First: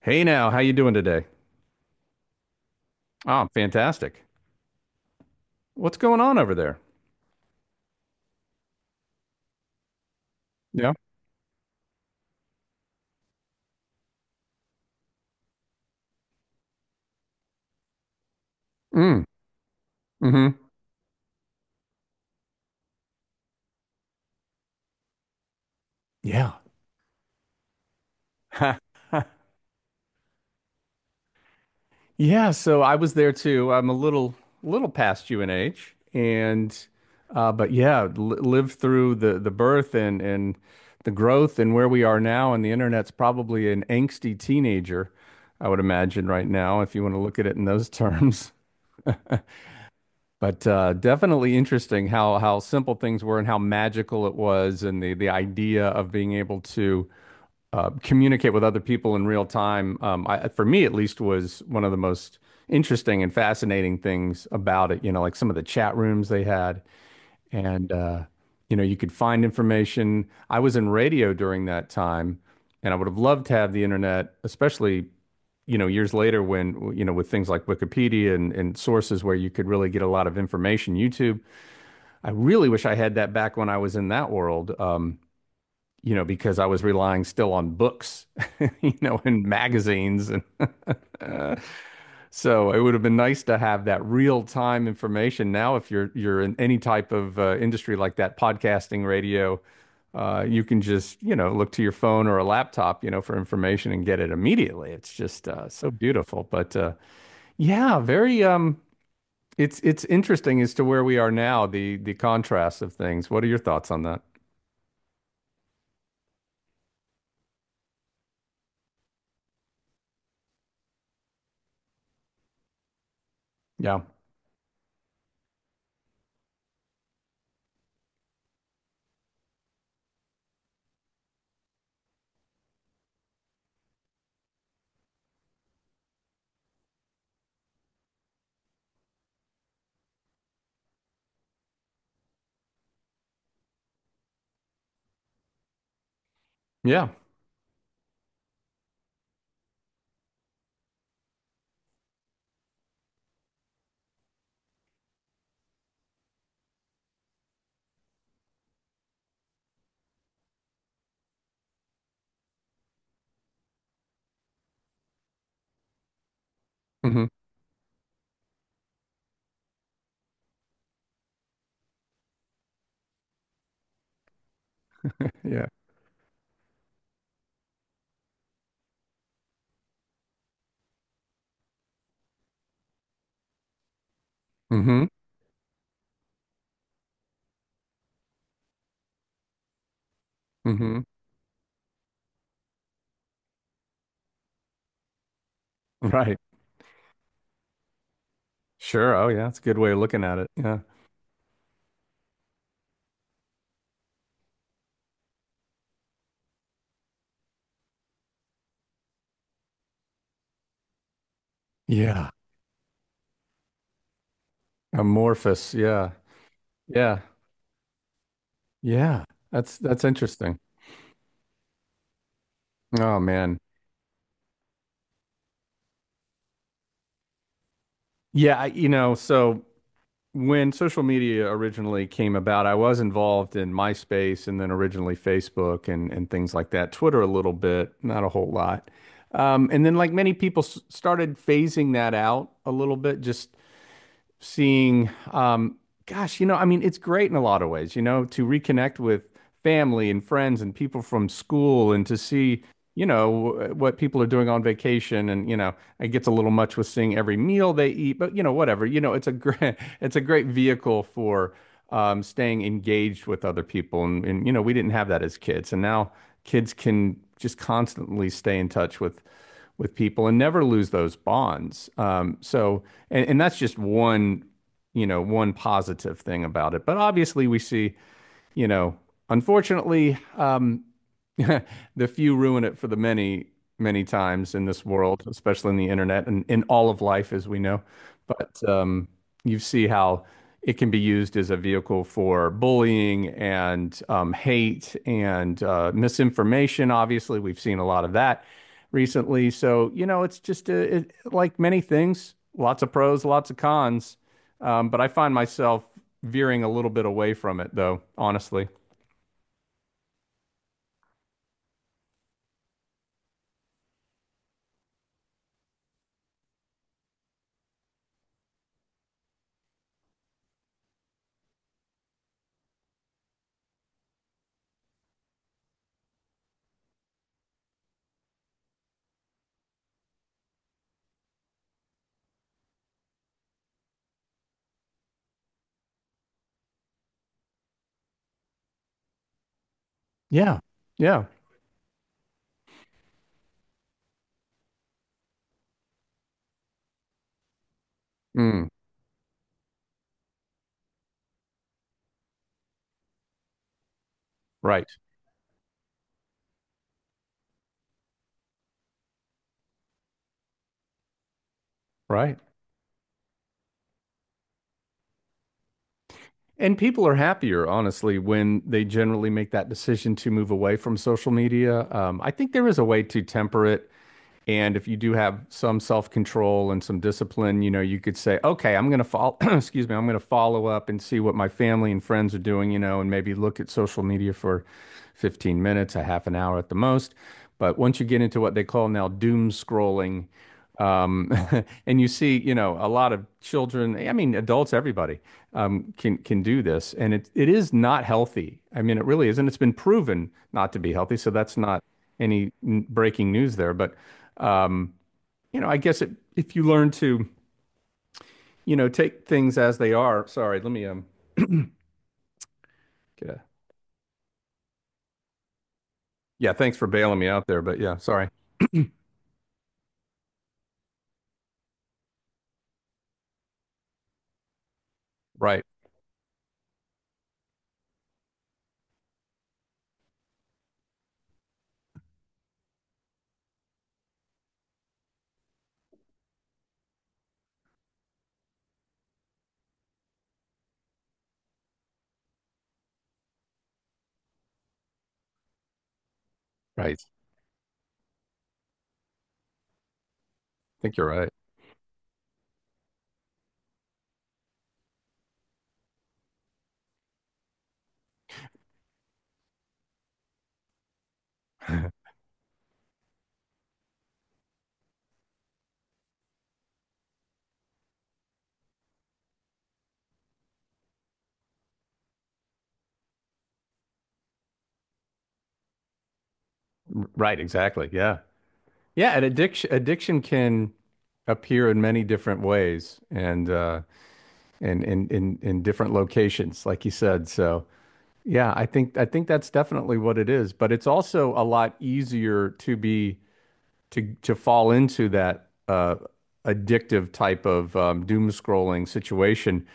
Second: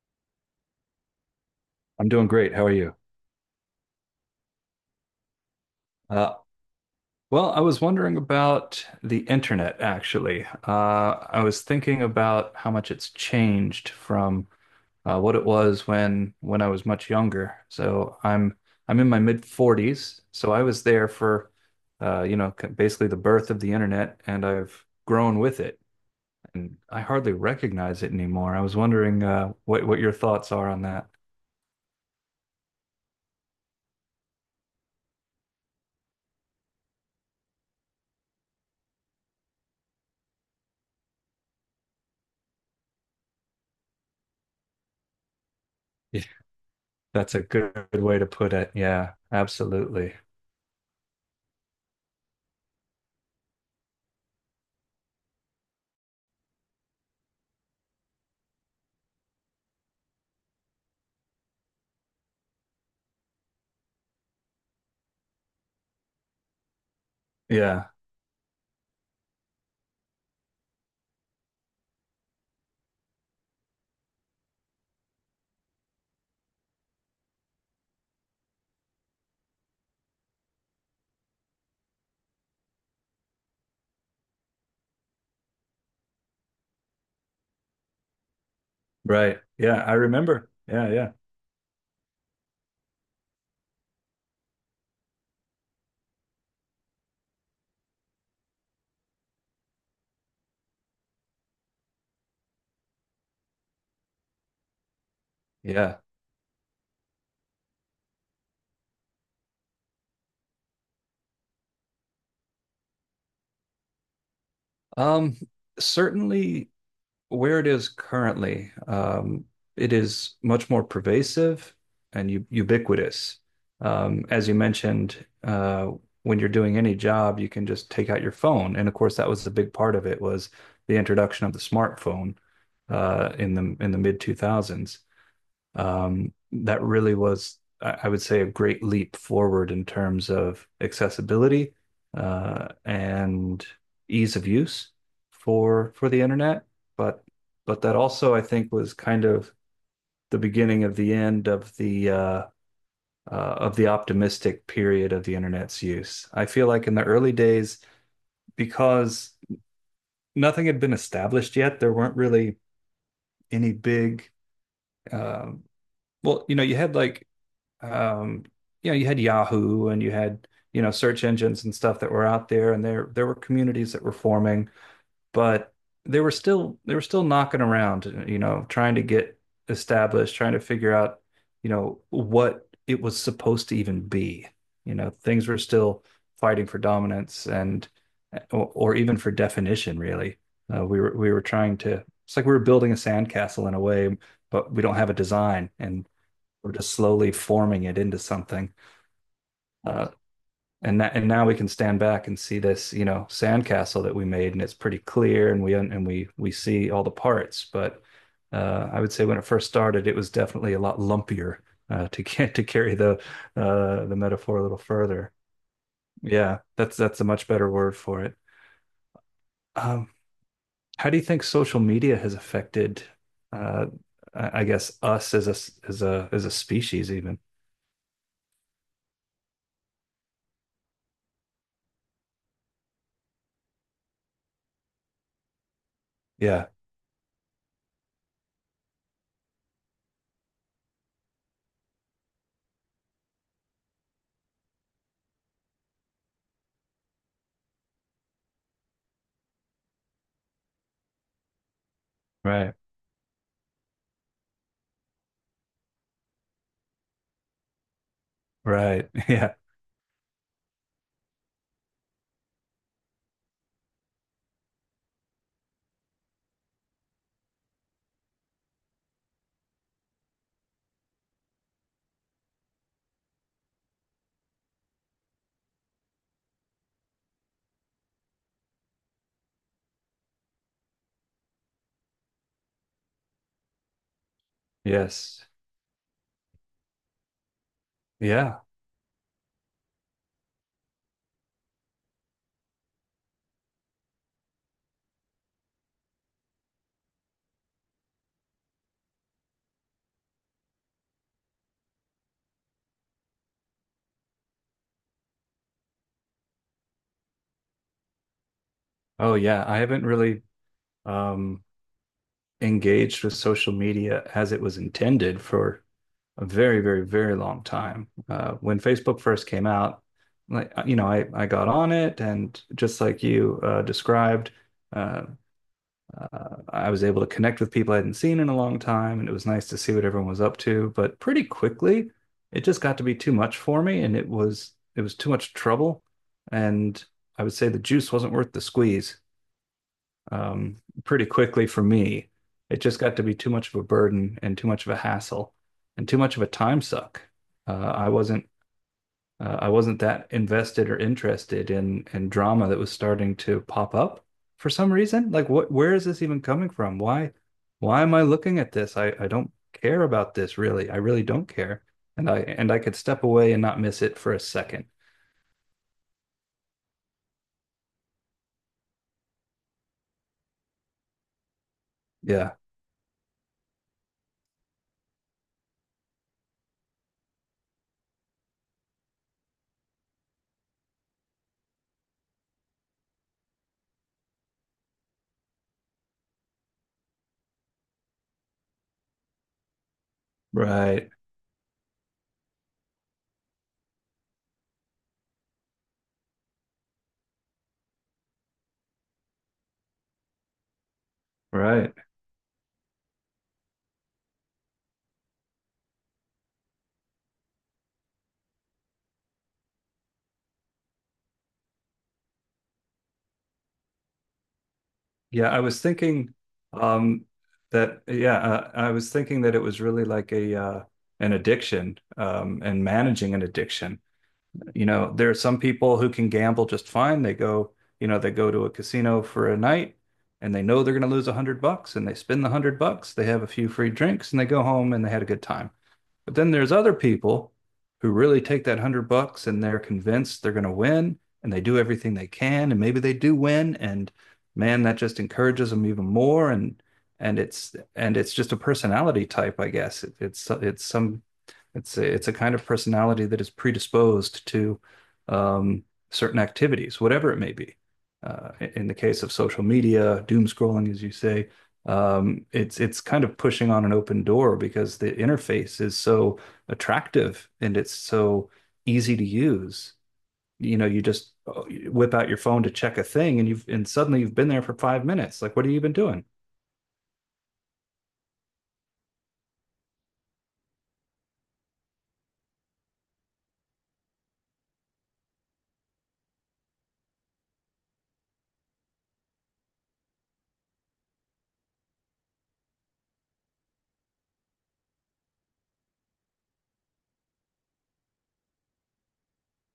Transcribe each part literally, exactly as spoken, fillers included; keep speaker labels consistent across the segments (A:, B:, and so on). A: Hey now, how you doing today?
B: I'm doing great. How are you?
A: Oh, fantastic. What's going
B: Uh,
A: on over there?
B: well, I was wondering about the internet, actually.
A: Yeah.
B: Uh, I was thinking about how much it's changed from uh, what it was when when I was much younger. So I'm I'm in my
A: Mm.
B: mid forties, so
A: Mm-hmm.
B: I was there for uh, you know c- basically the birth of the internet, and I've grown with it,
A: Yeah.
B: and I hardly recognize it anymore. I was wondering uh, what what your thoughts are on that.
A: Yeah, so I was there too. I'm a little little past you in age and uh but yeah, li lived through the the birth and and the growth and where we are now, and the internet's probably an angsty teenager, I would
B: Yeah,
A: imagine right now if you want to
B: that's
A: look
B: a
A: at it in those
B: good way to
A: terms.
B: put it. Yeah, absolutely.
A: But uh, definitely interesting how how simple things were and how magical it was, and the the idea of being able to uh, communicate with other people in real time. Um, I, for me, at least, was one of the most interesting and fascinating things about it. You know, like some of the chat rooms they had,
B: Yeah.
A: and uh, you know, you could find information. I was in radio during that time, and I would have loved to have the internet, especially, you know, years later when, you know, with things like Wikipedia and, and sources where you could really get a lot of information. YouTube, I really wish I had that back when I was in that world. Um, you know, because I was relying still on books, you know,
B: Right.
A: and
B: Yeah, I
A: magazines and
B: remember. Yeah, yeah,
A: uh, so it would have been nice to have that real time information. Now, if you're you're in any type of uh, industry like that, podcasting, radio, uh, you can just, you know, look to your phone or a laptop, you know, for information and get it immediately. It's just uh, so
B: yeah.
A: beautiful. But uh, yeah, very um, it's it's interesting as to where we are now, the the contrast of things. What are your thoughts on that?
B: Um, Certainly where it is currently, um, it is much more pervasive and u ubiquitous.
A: Yeah.
B: Um, as you mentioned, uh, when you're doing any job, you can just take out your phone. And of course, that was the big part of it was the introduction of the smartphone uh, in the in the mid two thousands. Um, that really was, I would say, a great leap forward in terms of accessibility uh, and ease of use for for the internet.
A: Yeah.
B: But but that also, I think, was kind of the beginning of the end of the uh, uh, of the optimistic period of the internet's use. I feel like in the early days, because nothing had been established yet, there weren't really any big. Um well, you know, you had like
A: Hmm.
B: um, you know, you had Yahoo and you had, you know, search engines and stuff that were out there and there there were communities that were forming,
A: Yeah.
B: but they were still they were still knocking around, you know, trying to get established, trying to figure out, you know, what it was supposed to even be. You
A: Hmm.
B: know, things were still fighting for dominance and or, or even for definition, really. Uh,
A: Hmm.
B: we were we were trying to, it's like we were building a sandcastle in a way, but we don't have a design and
A: Right.
B: we're just slowly forming it into something.
A: Sure. Oh, yeah. That's a good way of
B: Uh,
A: looking at it. Yeah.
B: and that, and now we can stand back and see this, you know, sandcastle that we made, and it's pretty clear, and we and we we see all the parts. But uh, I would say when it first started, it was definitely a lot lumpier. Uh, to
A: Yeah.
B: get to carry the uh, the metaphor a little further,
A: Amorphous. Yeah.
B: yeah, that's
A: Yeah.
B: that's a much better word for it.
A: Yeah. That's that's
B: Um,
A: interesting.
B: how do you think social media has affected,
A: Oh man.
B: uh, I I guess, us as a as a as a species? Even
A: Yeah, I, you know, so when social media originally came about, I was involved in MySpace and then originally Facebook and and things
B: yeah,
A: like that. Twitter a little bit, not a whole lot. Um, and then like many people s started phasing that out a little bit, just seeing um gosh, you know, I mean, it's great in a lot of ways, you know, to reconnect with family and friends and people from school and to see,
B: right,
A: you know, what people are doing on vacation and, you know, it gets a little much with seeing every meal they eat, but you know, whatever. You
B: right,
A: know, it's a
B: yeah.
A: great it's a great vehicle for um staying engaged with other people and, and you know, we didn't have that as kids. And now kids can just constantly stay in touch with with people and never lose those bonds. Um so and, and that's just one, you know, one positive thing about it. But obviously we see, you know, unfortunately, um the few ruin it for the many, many times in this world,
B: Yes.
A: especially in the internet and in all of life, as we know. But
B: Yeah.
A: um, you see how it can be used as a vehicle for bullying and um, hate and uh, misinformation. Obviously, we've seen a lot of that recently. So, you know, it's just uh it, like many things, lots of pros, lots of cons. Um, but I find myself veering a little bit away from it, though, honestly.
B: Oh, yeah. I haven't really um, engaged with social media as it was intended for a very, very, very long time. Uh, when Facebook first came out, like uh, you know, I I got on it, and just like you uh, described, uh, uh, I was able to connect with people I hadn't seen in a long time, and it was nice to see what everyone was up to. But pretty quickly, it just got to be too much for me, and it was it was too much trouble, and I would say the juice wasn't worth the squeeze.
A: Yeah.
B: Um,
A: Yeah.
B: pretty quickly for me. It just got to be too much of a burden and too much of a hassle and too much of a time suck. Uh, I wasn't
A: Mm,
B: uh, I wasn't that invested or interested in in drama that was starting to pop up for
A: right.
B: some reason. Like what, where is this even coming from? Why why am I looking at this? I, I don't care about this really. I really don't care. And
A: Right.
B: I and I could step away and not miss it for a second.
A: And people are happier, honestly, when they generally make that decision to move away from social media. Um, I think
B: Yeah.
A: there is a way to temper it. And if you do have some self-control and some discipline, you know, you could say, okay, I'm going to follow, excuse me, I'm going to follow up and see what my family and friends are doing, you know, and maybe look at social media for fifteen minutes, a half an hour at the most. But once you get into what they call now doom scrolling,
B: Right.
A: um, and you see, you know, a lot of children, I mean, adults, everybody, um, can can do this, and it it is not healthy. I mean, it really isn't. It's been proven not to be healthy, so that's not
B: Right.
A: any breaking news there. But um, you know, I guess it, if you learn to, you know, take things as they are. Sorry, let me um get a,
B: Yeah, I was thinking
A: yeah, thanks for bailing
B: um
A: me out there, but yeah,
B: that
A: sorry.
B: yeah, uh, I was thinking that it was really like a uh an addiction, um and managing an addiction. You know, there are some
A: Right,
B: people who can gamble just fine. They go, you know, they go to a casino for a night and they know they're going to lose a hundred bucks and they spend the hundred bucks. They have a few free drinks and they go home and they had a good time. But then there's other people who really take that hundred bucks and they're convinced they're going to win and they do everything they can, and maybe they do win, and man, that just encourages them even more. and
A: right. I
B: and it's and it's just a personality type, I guess. It, it's it's
A: think you're
B: some
A: right.
B: it's a, It's a kind of personality that is predisposed to um, certain activities, whatever it may be, uh, in the case of social media doom scrolling, as you say. Um, it's it's kind of pushing on an open door because the interface is so attractive and it's so easy to use. You know, you just uh, whip out your phone to check a thing, and you've and suddenly you've been there for five minutes. Like, what have you been doing?
A: Right, exactly. Yeah. Yeah, and addiction addiction can appear in many different ways and uh and in in in different locations, like you said. So, yeah, I think I think that's definitely what it is, but it's also a lot easier to be to to fall into that uh, addictive type of um, doom scrolling situation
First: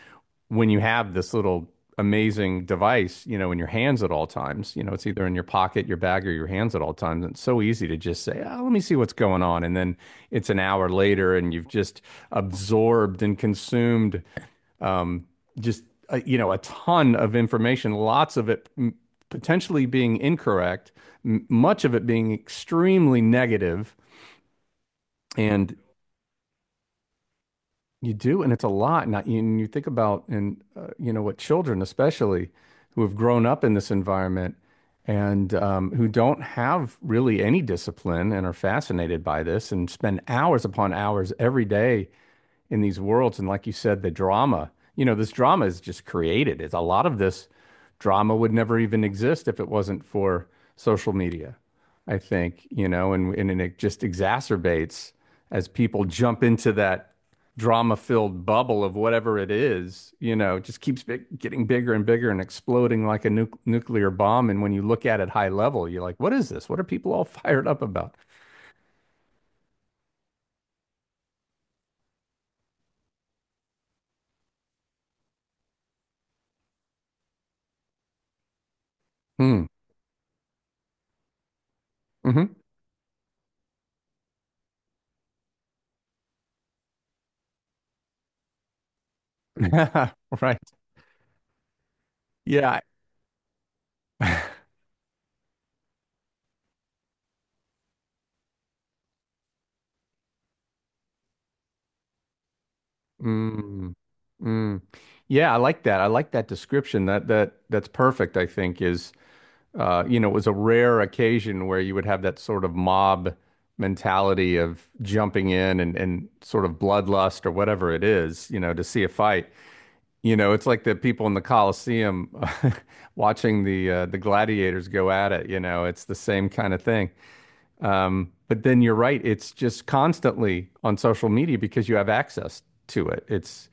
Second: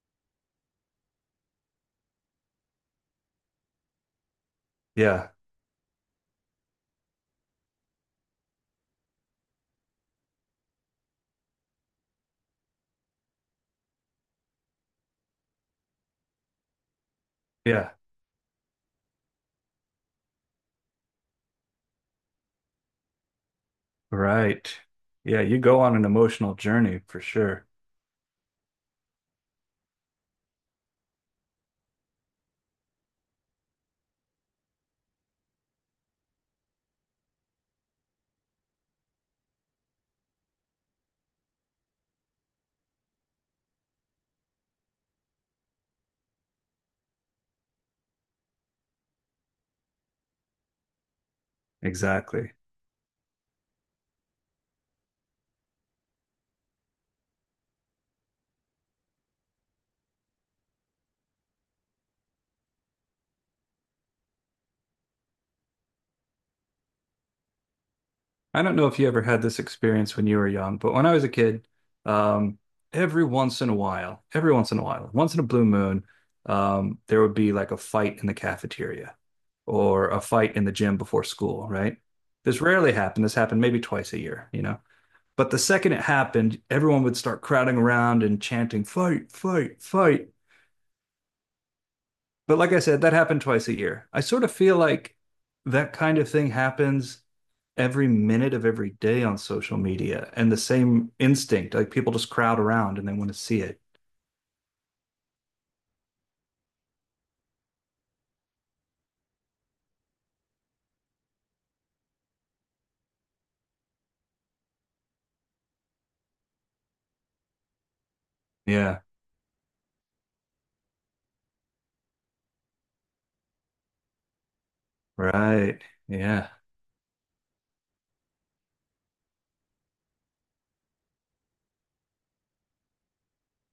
A: when you have this little amazing device, you know, in your hands at all times. You know, it's either
B: Yeah,
A: in your pocket, your bag, or your hands at all times. And it's so easy to just say, oh, let me see what's going on. And then it's an hour later and you've just absorbed and consumed um, just, uh, you know, a ton of
B: yeah,
A: information, lots of it m- potentially being incorrect, m- much of it being extremely negative,
B: right. Yeah, you
A: and
B: go on an emotional journey for sure.
A: you do, and it's a lot. Not and you think about, and uh, you know what, children, especially, who have grown up in this environment and um, who don't have really any discipline and are fascinated by this and spend hours upon hours every day in these worlds. And like you said, the drama, you know, this drama is just created. It's a lot of this drama would never even exist if it wasn't for social media, I
B: Exactly.
A: think, you know, and and it just exacerbates as people jump into that drama-filled bubble of whatever it is, you know, it just keeps big, getting bigger and bigger and exploding like a nu nuclear bomb. And when you look at it high level, you're like, what is this? What are people all fired up about?
B: I don't know if you ever had this experience when you were young, but when I was a kid, um, every once in a while, every once in a while, once in a blue moon, um, there would be like a fight in the cafeteria
A: Hmm.
B: or a fight in the gym before school, right?
A: Hmm.
B: This rarely happened. This happened maybe twice a year, you know? But the second it happened, everyone would start crowding around and chanting, fight, fight, fight.
A: Right.
B: But like I
A: Yeah.
B: said, that happened twice a year. I sort of feel like that kind of thing happens every minute of every day on social media, and the same instinct, like people just crowd around and they want to see it.
A: Mm, mm. Yeah, I like that. I like that description. That that that's perfect, I think, is uh, you know, it was a rare occasion where you would have that sort of mob mentality of jumping in and, and sort of bloodlust or whatever it is, you know, to
B: Yeah,
A: see a fight. You know, it's like the people in the Coliseum watching the uh, the gladiators go at it, you
B: right.
A: know, it's the same
B: Yeah.
A: kind of thing. Um, but then you're right, it's just constantly on social media because you have access to it. It's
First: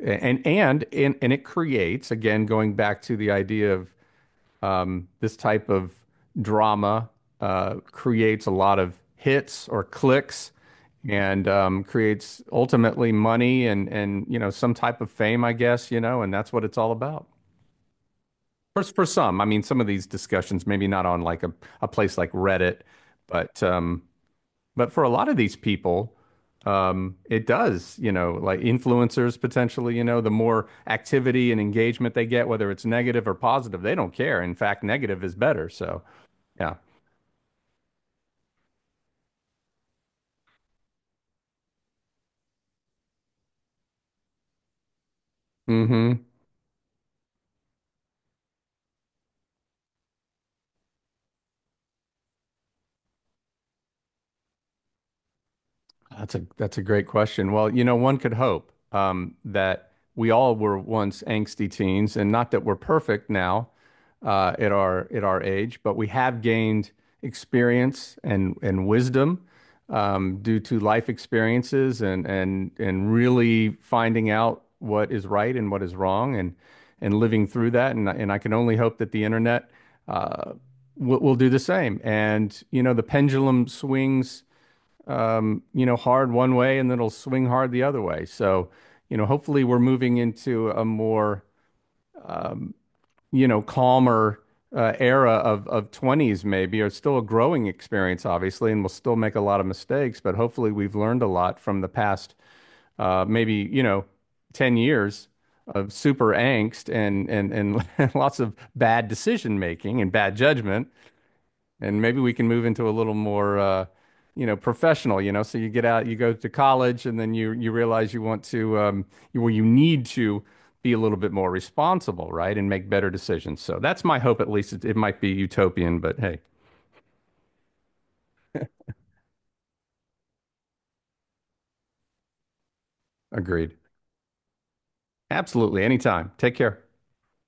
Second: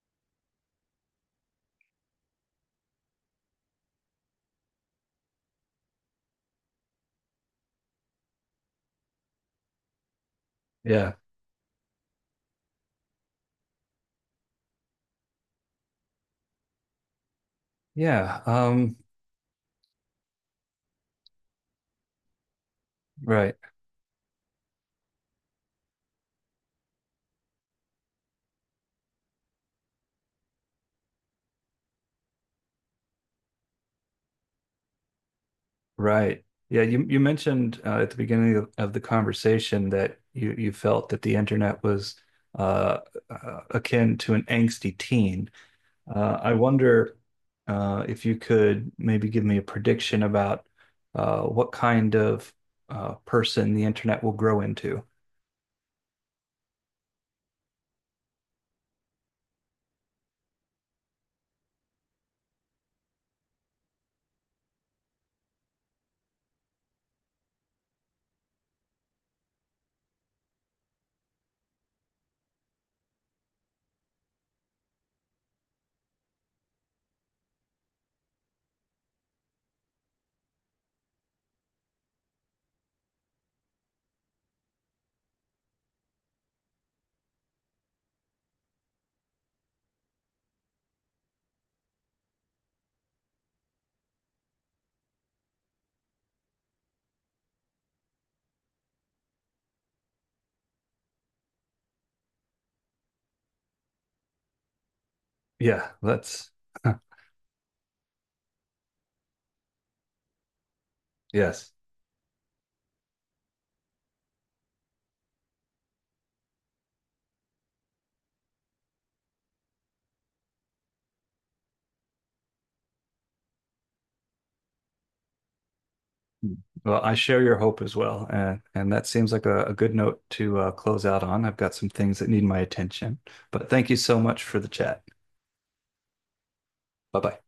A: and and and and it creates, again going back to the idea of um, this type of drama uh, creates a lot of hits or clicks,
B: Yeah.
A: and um, creates ultimately money and and you know, some type of fame, I guess, you know, and that's what it's all about
B: Yeah.
A: for
B: Um,
A: for some. I mean, some of these discussions maybe not on like a, a place like Reddit,
B: right.
A: but um, but for a lot of these people, um, it does, you know, like influencers potentially, you know, the more activity and engagement they get, whether it's negative or positive, they don't care. In fact, negative is better. So,
B: Right.
A: yeah.
B: Yeah, you you mentioned uh, at the beginning of, of the conversation that you you felt that the internet was uh, uh akin to an angsty teen.
A: Hmm.
B: Uh, I wonder uh, if you could maybe give me a prediction about uh, what kind of uh, person the internet will grow into.
A: That's a that's a great question. Well, you know, one could hope um, that we all were once angsty teens, and not that we're perfect now uh, at our at our age, but we have gained experience and and wisdom um, due to life experiences and and and really finding out what is right and what is wrong, and and living through that. And and I can only hope that the internet uh, will, will do the same. And you know, the pendulum swings, you know, hard one way and then it'll swing hard the other way. So, you know, hopefully we're moving into a more, you know, calmer uh, era of of twenties maybe, or still a growing experience, obviously, and we'll still make a lot of mistakes, but hopefully we've learned a lot from the past, uh, maybe, you know, ten years
B: Yeah,
A: of super
B: that's
A: angst and and and lots of bad decision making and bad judgment,
B: yes.
A: and maybe we can move into a little more uh, you know, professional, you know, so you get out, you go to college and then you you realize you want to um, you, well, you need to be a little bit more responsible, right, and make better decisions. So that's my hope, at least. it, it might be utopian, but hey,
B: Well, I share your hope as well, and and that seems like a, a good note to uh, close out on. I've got some things that need my attention, but
A: agreed,
B: thank you so much for the chat.
A: absolutely, anytime, take care.
B: Bye bye.